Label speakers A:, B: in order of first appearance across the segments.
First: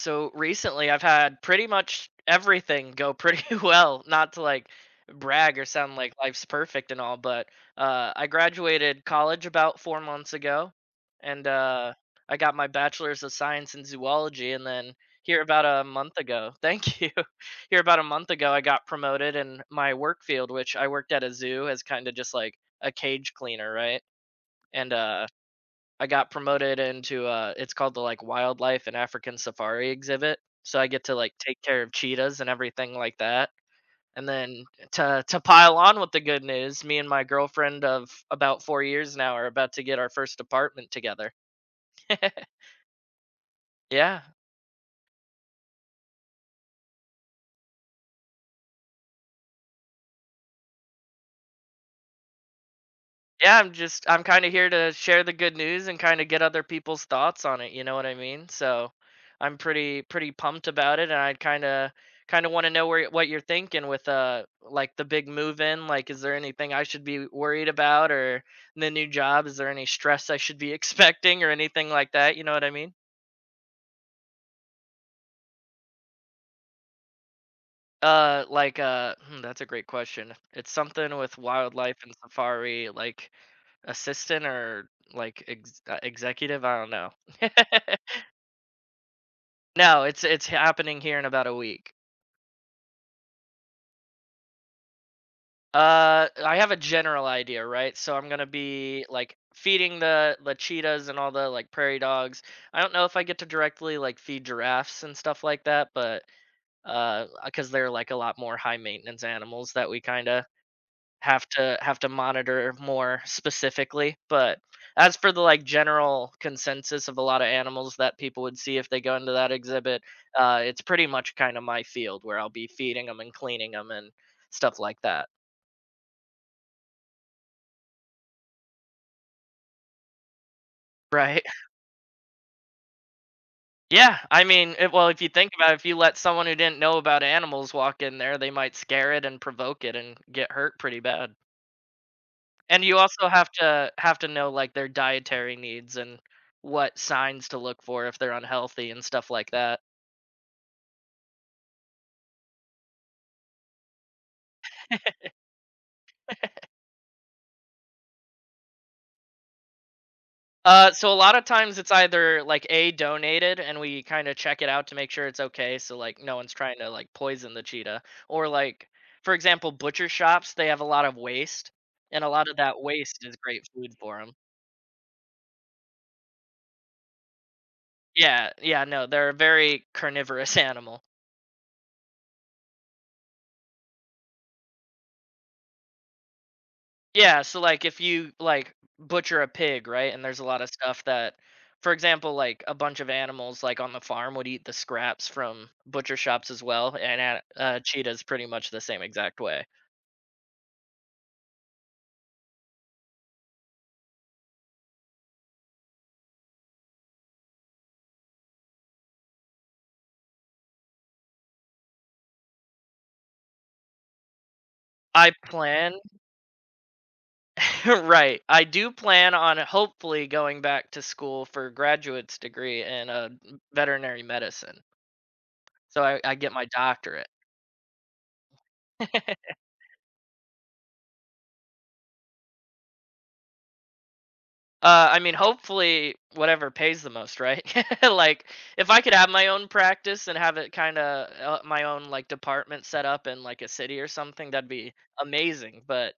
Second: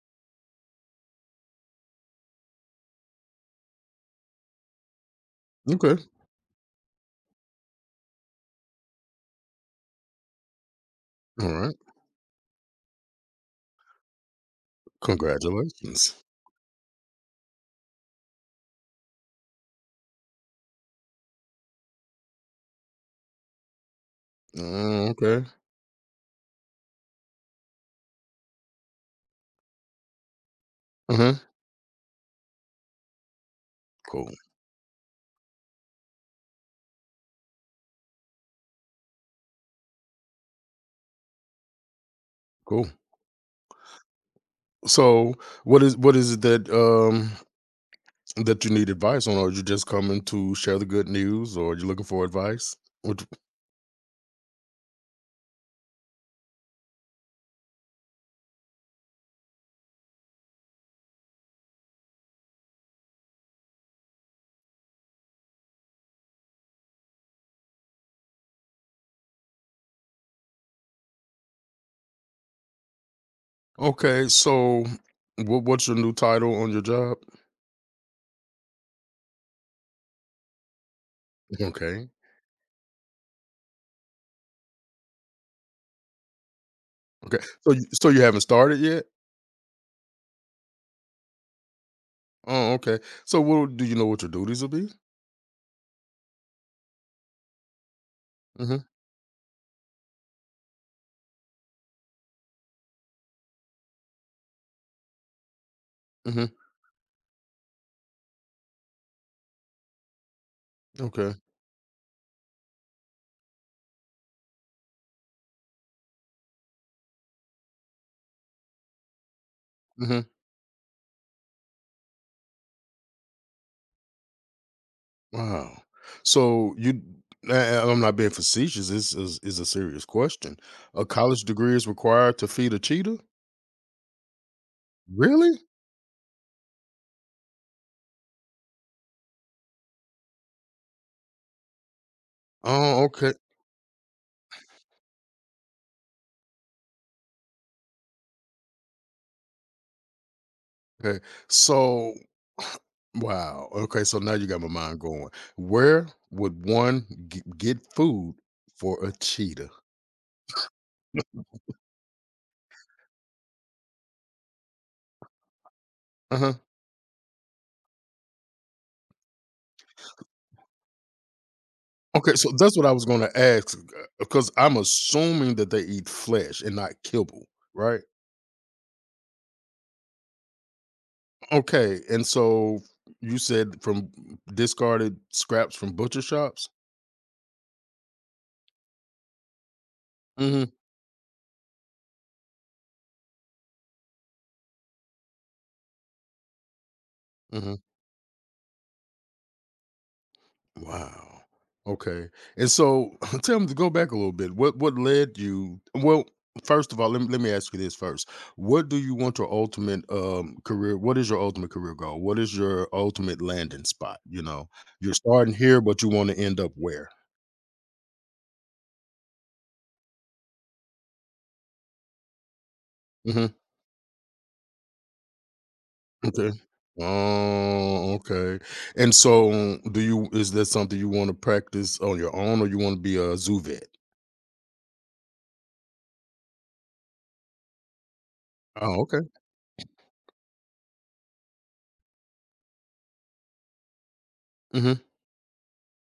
A: So recently, I've had pretty much everything go pretty well. Not to like brag or sound
B: Okay.
A: like life's perfect and all, but I graduated college about 4 months ago, and
B: All right.
A: I got my bachelor's of science in zoology. And then here about a
B: Congratulations.
A: month ago, thank you. Here about a month ago, I got promoted in my work field, which I worked at a zoo as kind of just like a cage cleaner, right? And
B: Mm, okay.
A: I got promoted into it's called the like wildlife and African safari exhibit. So I get to like
B: Uh-huh.
A: take care of cheetahs and everything like that. And
B: Cool.
A: then to pile on with the good news, me and my girlfriend of about 4 years now are about to get our first apartment together.
B: Cool.
A: yeah.
B: So, what is what is it that you need advice on? Are you just coming to share the good news, or are you looking for advice? What,
A: Yeah, I'm just I'm kinda here to share the good news and kinda get other people's thoughts on it, you know what I mean? So, I'm pretty pumped about it, and I kinda wanna know where what you're thinking with, like, the big move in, like, is there anything I should be worried about or the new job? Is there any stress I should be expecting or anything like that, you know what I mean?
B: okay. So, what's your new title on your job?
A: That's a great question. It's something with wildlife
B: Okay.
A: and safari, like, assistant or, like, ex executive? I don't know.
B: Okay. So, so you haven't started yet?
A: No, it's happening here in about a week.
B: Oh, okay. So, what do you know what your duties will be?
A: I have a general idea, right? So I'm gonna
B: Mm-hmm.
A: be like feeding the cheetahs and all the like prairie dogs. I don't know if I get to directly like feed giraffes and stuff like that, but
B: Mm-hmm.
A: because they're like a lot more high maintenance animals that we kind of
B: Okay.
A: have to monitor more specifically, but as for the, like, general consensus of a lot of animals that people would see if they go into that exhibit,
B: Mm-hmm.
A: it's pretty much kinda my field where I'll be feeding them and cleaning them and stuff like that.
B: Wow. So you I'm not being facetious. This is a serious question. A
A: Right.
B: college degree is required to feed a cheetah?
A: Yeah, I mean, it well, if you think
B: Really?
A: about it, if you let someone who didn't know about animals walk in there, they might scare it and provoke it and get hurt pretty bad. And you
B: Oh,
A: also
B: okay.
A: have to know, like, their dietary needs and what signs to look for if they're unhealthy and stuff like that.
B: Okay. So wow. Okay, so now you got my mind going. Where would one get food for a cheetah?
A: So a lot of times it's either like a donated and we kind of check it out to make sure it's okay, so like no one's
B: Uh-huh.
A: trying to like poison the cheetah, or like for example, butcher shops they have a lot of waste, and a
B: Okay,
A: lot
B: so
A: of
B: that's
A: that
B: what I was going
A: waste is
B: to
A: great
B: ask
A: food for them.
B: because I'm assuming that they eat flesh and not kibble, right?
A: Yeah, yeah, no, they're a very carnivorous animal.
B: Okay, and so you said from discarded scraps from butcher shops?
A: Yeah, so like if you like butcher a pig, right, and there's a lot of
B: Mhm,
A: stuff that, for example, like a bunch of animals like on the farm would eat the scraps from butcher shops as well, and
B: mhm.
A: cheetah's pretty much the same exact way.
B: Wow. Okay, and so tell me to go back a little bit. What led you first of all, let me ask you this first. What do you want your ultimate career what is your ultimate career goal? What is your ultimate landing spot, you know? You're
A: I
B: starting here,
A: plan
B: but you wanna end up where?
A: right. I do plan on hopefully going back to school for graduate's degree in
B: Mhm.
A: veterinary medicine. So I
B: Okay.
A: get my doctorate.
B: Oh, okay. And so do you is that something you want to practice on your own or you want to be a zoo vet?
A: I mean, hopefully, whatever pays the most, right? like, if I
B: Oh,
A: could
B: okay.
A: have my own practice and have it kind of my own like department set up in like a city or something, that'd be
B: Hmm.
A: amazing. But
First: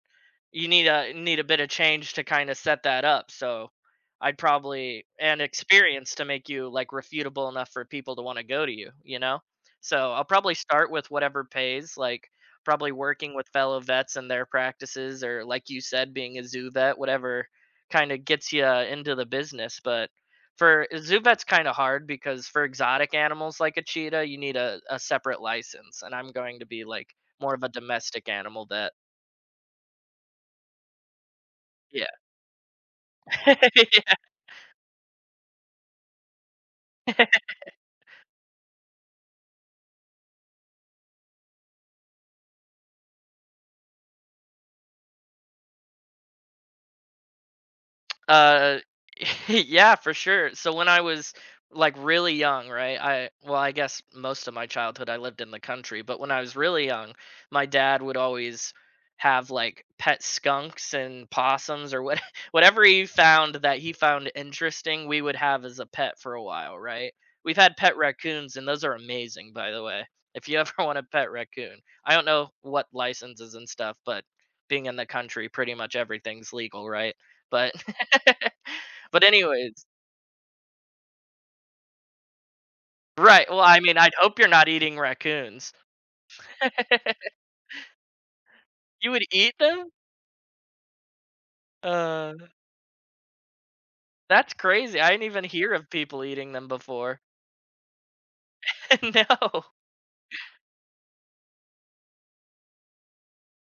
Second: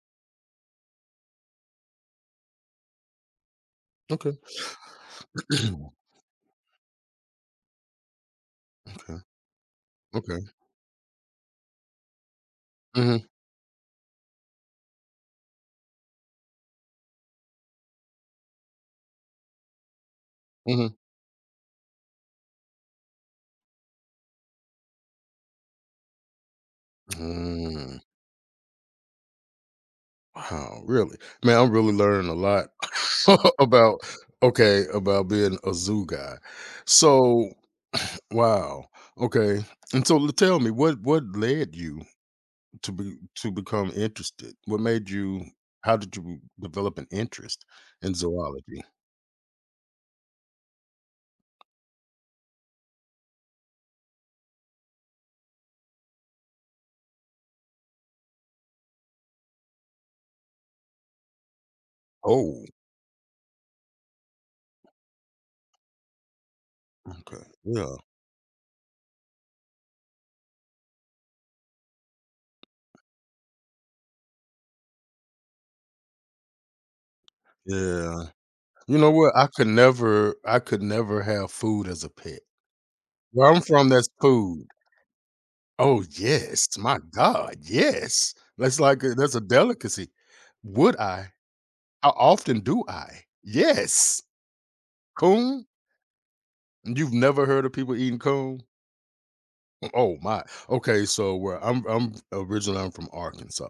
A: you need a bit of change to kinda set that up, so
B: Okay.
A: I'd probably and experience to make you, like, refutable enough for people to wanna go to you,
B: okay.
A: you know? So, I'll
B: Okay.
A: probably start with whatever pays, like, probably
B: Mm-hmm.
A: working with fellow vets and their practices or, like you said, being a zoo vet, whatever kinda gets you into the business, but for
B: Mm-hmm.
A: zoo vet's kinda hard because for exotic animals like a cheetah, you need a separate license, and I'm going to be, like, more of a
B: Mm.
A: domestic animal vet.
B: Wow, really? Man, I'm really
A: Yeah.
B: learning a lot about okay, about being a zoo guy. So wow. Okay. And so tell me what led you to become interested? What made you how did you develop an interest in
A: Uh,
B: zoology?
A: yeah, for sure. So when I was like really young, right? I well, I guess most of my childhood I lived in the country, but when I was really young, my dad would always have like pet skunks and possums or what
B: Oh,
A: whatever he found that he found interesting, we would have as a pet for a while, right?
B: okay.
A: We've had pet
B: Yeah.
A: raccoons and those are amazing, by the way. If you ever want a pet raccoon. I don't know what licenses and stuff, but being in the country, pretty much everything's legal, right? But
B: Yeah. You know
A: but
B: what?
A: anyways
B: I could never have food as a pet.
A: right,
B: Where
A: well,
B: I'm
A: I
B: from,
A: mean,
B: that's
A: I'd hope you're not
B: food.
A: eating raccoons.
B: Oh yes. My God. Yes. That's like
A: You would
B: that's a
A: eat them?
B: delicacy. Would I? How
A: Uh,
B: often do I? Yes.
A: that's crazy, I didn't even
B: Coon?
A: hear of people eating them
B: You've
A: before.
B: never heard of people eating coon?
A: No.
B: Oh my. Okay, so where I'm originally I'm from Arkansas.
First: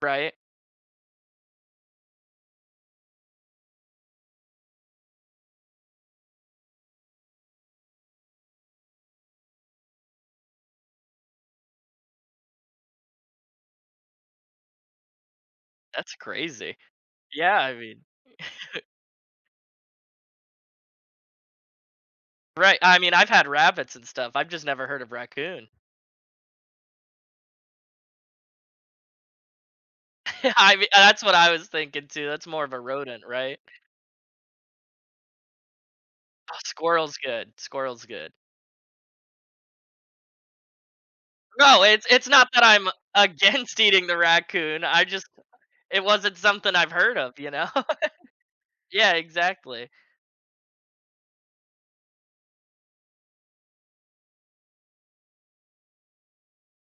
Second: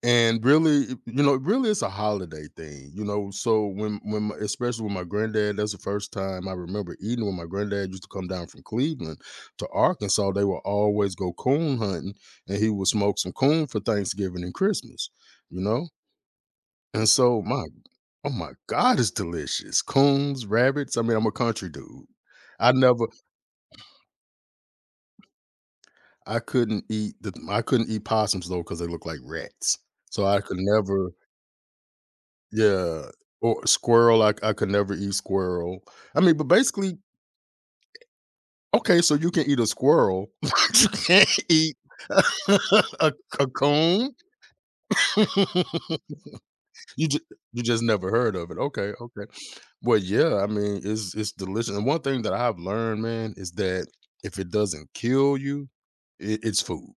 A: Right?
B: And really, you know, it really it's a holiday thing, you know. So especially with my granddad, that's the first time I remember eating when my granddad used to come down from Cleveland to Arkansas, they would always go coon hunting and he would smoke some coon for Thanksgiving and Christmas, you know?
A: That's crazy.
B: And so
A: Yeah,
B: my
A: I mean
B: oh my God, it's delicious. Coons, rabbits. I mean, I'm a country dude. I
A: right, I
B: never
A: mean, I've had rabbits and stuff, I've just never heard of raccoon.
B: I couldn't eat the I couldn't eat possums though because they look like rats. So I could
A: I mean,
B: never.
A: that's what I was thinking too, that's more of a
B: Yeah,
A: rodent, right?
B: or squirrel, I could never eat squirrel. I mean, but
A: Oh,
B: basically
A: squirrel's good, squirrel's good.
B: okay, so you can eat a squirrel, but you can't eat
A: No, it's not that I'm
B: a a
A: against eating
B: coon?
A: the raccoon, I just it wasn't something I've
B: You
A: heard
B: ju
A: of, you
B: you
A: know?
B: just never heard of it. Okay,
A: Yeah,
B: okay.
A: exactly.
B: Well, yeah, I mean, it's delicious, and one thing that I've learned, man, is that if it doesn't kill you, it it's food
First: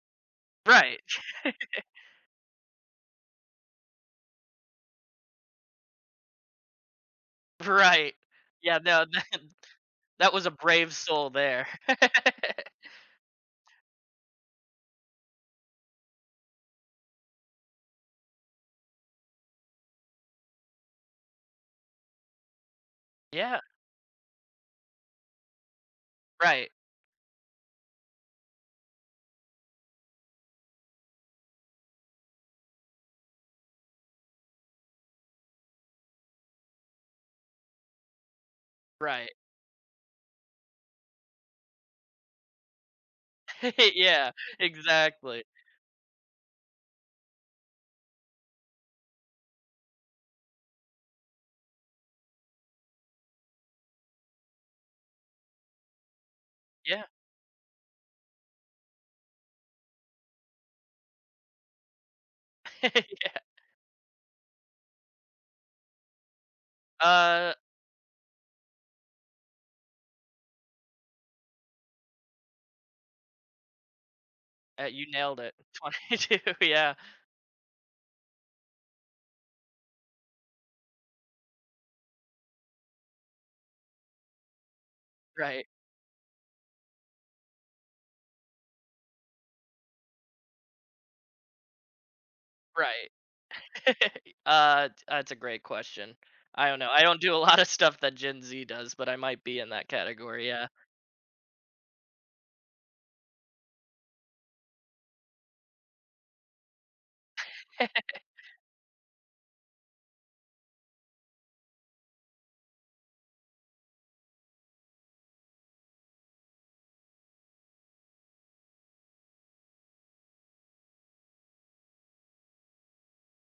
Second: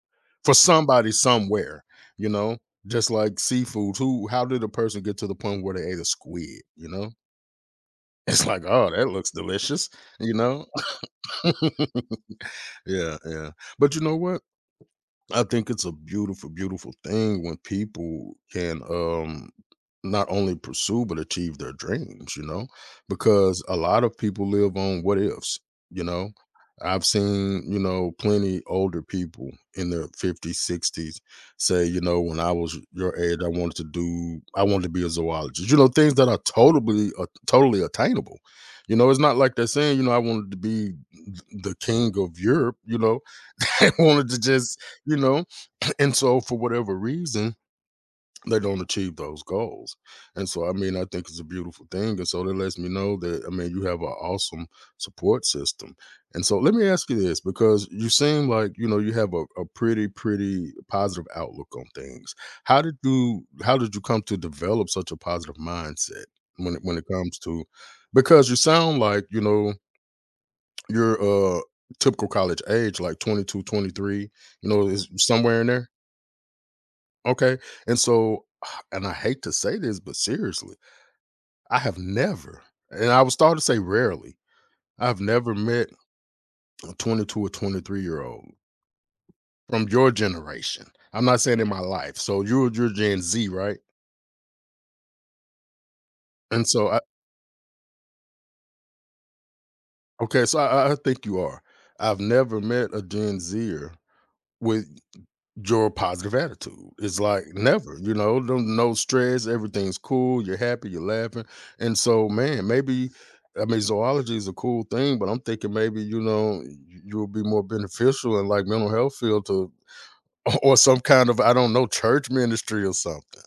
B: for
A: Right,
B: somebody somewhere, you know? Just like seafood, who how did a person get to the point where they ate a squid, you know?
A: right.
B: It's like,
A: Yeah,
B: "Oh,
A: no,
B: that looks delicious,"
A: that
B: you
A: was a
B: know?
A: brave soul there.
B: Yeah, yeah. But you know what? I think it's a beautiful, beautiful thing when people can not only pursue but achieve their dreams, you know,
A: Yeah,
B: because a lot of people live on what ifs, you know.
A: right,
B: I've seen, you know, plenty older people in their 50s, 60s say, you know, when I was your age, I wanted to do, I wanted to be a zoologist, you know, things that are totally, totally attainable. You know, it's
A: right.
B: not like they're saying, you know, I wanted to be the king of Europe, you know, I wanted
A: Yeah,
B: to just, you
A: exactly.
B: know, and so, for whatever reason, they don't achieve those goals. And so, I mean, I think it's a beautiful thing. And so, that lets me know that, I mean, you have an awesome support system. And so, let me
A: Yeah.
B: ask you this because you seem like, you know, you have a pretty, pretty positive outlook on things. How did you come to develop such a positive mindset when it comes
A: Uh,
B: to, because you sound like, you know, you're uh, typical college age, like 22, 23. You know,
A: you
B: is
A: nailed it.
B: somewhere in there.
A: 22, yeah.
B: Okay. And so, and I hate to say this, but seriously, I have never, and I would start to say rarely, I've never
A: Right,
B: met a 22 or 23-year-old from your generation. I'm not saying in my life. So you're
A: right.
B: Gen Z, right?
A: That's a great question.
B: And
A: I don't
B: so
A: know.
B: I
A: I don't do a lot of stuff that Gen Z does, but I might be in that
B: okay,
A: category,
B: so
A: yeah.
B: I I think you are. I've never met a Gen Zer with your positive attitude. It's like never, you know, no, no stress, everything's cool, you're happy, you're laughing. And so, man, maybe I mean zoology is a cool thing, but I'm thinking maybe, you know, you'll be more beneficial in like mental health field to or some kind of I don't know, church ministry or something.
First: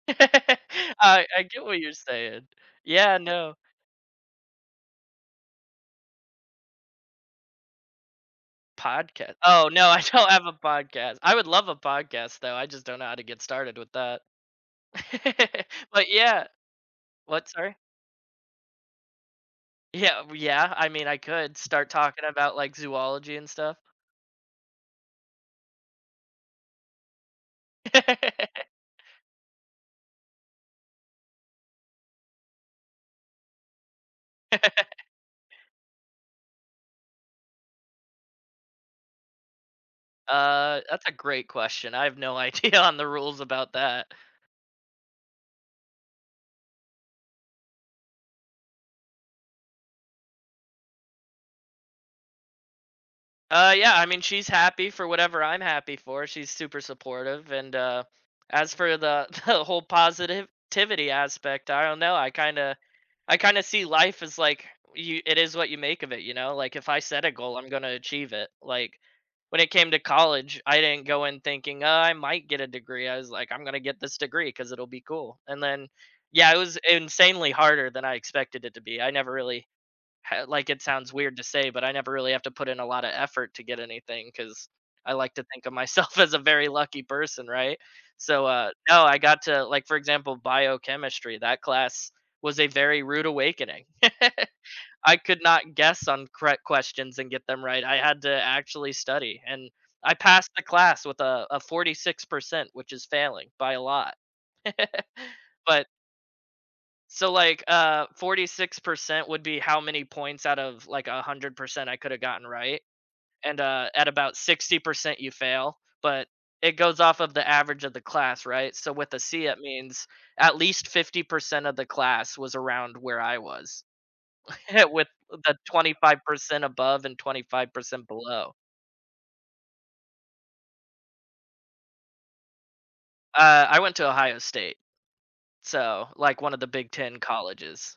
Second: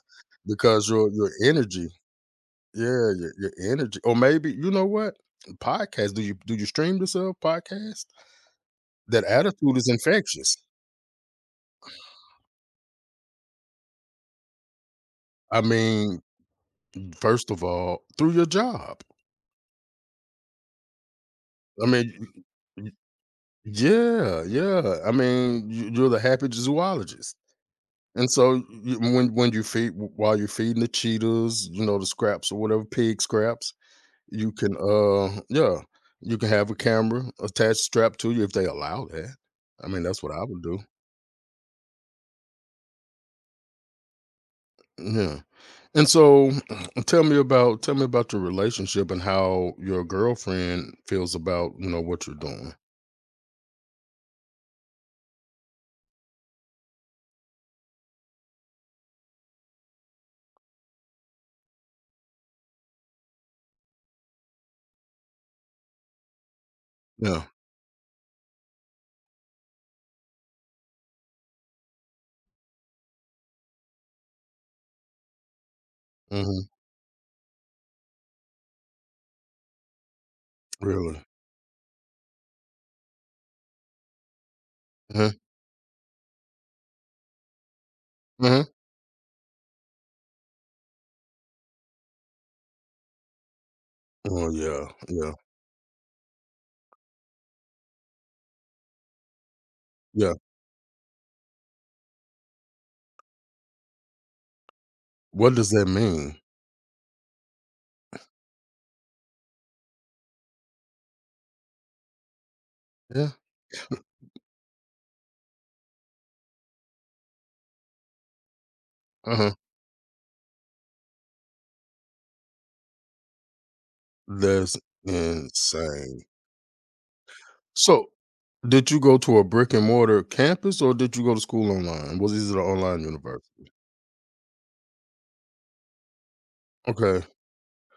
B: Because
A: I
B: your
A: get what
B: energy,
A: you're saying.
B: yeah,
A: Yeah,
B: your
A: no.
B: energy. Or maybe, you know what? Podcast. Do you stream yourself podcast? That
A: Podcast? Oh,
B: attitude
A: no,
B: is
A: I don't have a
B: infectious.
A: podcast. I would love a podcast, though, I just don't know how to get started with that.
B: I
A: But
B: mean,
A: yeah what?
B: first of
A: Sorry?
B: all, through your job.
A: Yeah, yeah, I mean, I could
B: I
A: start
B: mean,
A: talking about, like,
B: y- y-
A: zoology and stuff.
B: yeah, yeah. I mean, you're the happy zoologist, and so you, when you feed while you're feeding the cheetahs, you know the scraps or whatever pig scraps, you can yeah, you can have a camera attached strapped to you if they allow that. I mean, that's what I would do.
A: That's a great question, I have no idea on the rules about that.
B: Yeah, and so tell me about your relationship and how your girlfriend feels about you know what you're doing.
A: Yeah, I mean, she's happy for whatever I'm happy for. She's super supportive, and as for the the whole positivity aspect, I don't know. I kind of see life as like you. It is what you make of it, you know. Like if I set a
B: Yeah,
A: goal, I'm gonna achieve it. Like when it came to college, I didn't go in thinking, "Oh, I might get a degree." I was like, "I'm gonna get this degree because it'll be cool." And then, yeah, it
B: hmm
A: was insanely harder than I expected it to be. I never really like it sounds
B: really.
A: weird to say, but I never really have to put in a lot of effort to get anything cuz I
B: Hmm.
A: like to think of myself as a very lucky person, right? So
B: Hmm.
A: no, I got to like for example biochemistry. That class was a very rude awakening.
B: Oh yeah,
A: I
B: yeah.
A: could not guess on correct questions and get them right. I had to actually study and I
B: Yeah.
A: passed the class with a 46%, which is failing by a lot.
B: What does that
A: But
B: mean?
A: so like 46% would be how many points out of like a 100% I could have gotten right
B: Yeah.
A: and at about 60% you fail but it goes off of the average of the class right so with a c
B: Uh-huh.
A: it means at least 50% of the class was around where I was
B: That's
A: with the
B: insane.
A: 25% above and 25%
B: So,
A: below
B: did you go to a brick and mortar campus or did you go to school online? Was this an online university?
A: I went to Ohio State so like one of the Big Ten
B: Okay.
A: colleges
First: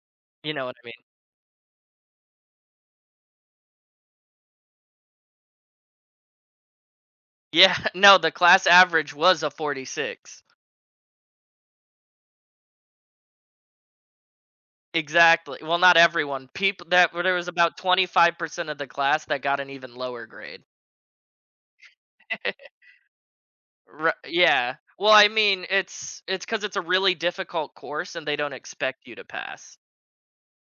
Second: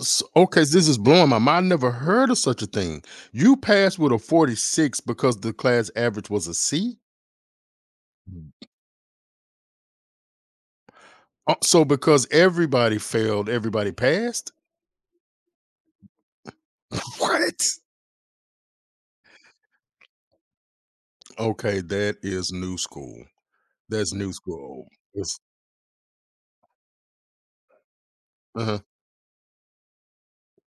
A: you
B: Okay,
A: know what I
B: this is
A: mean
B: blowing my mind. I never heard of such a thing. You passed with a 46 because the class average was a C?
A: yeah no the class average was a 46
B: So because everybody failed, everybody passed?
A: exactly. Well, not everyone. People that there was
B: What?
A: about 25% of the class that got an even lower grade.
B: Okay, that is new school.
A: Ri
B: That's new
A: yeah.
B: school.
A: Well, I
B: It's,
A: mean, it's because it's a really difficult course and they don't
B: uh-huh.
A: expect you to pass.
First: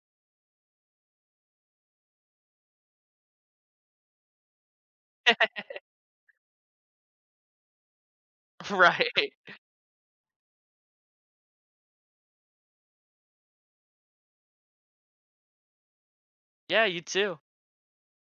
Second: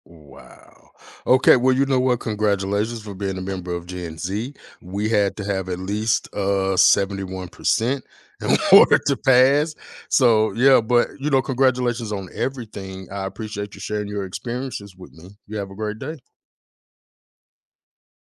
B: Wow. Okay. Well, you know what? Congratulations for being a member of Gen Z. We had to have at least 71% in order
A: Right.
B: to pass. So yeah, but you know, congratulations on everything. I appreciate you sharing your experiences with me. You have a great day.
A: Yeah, you too.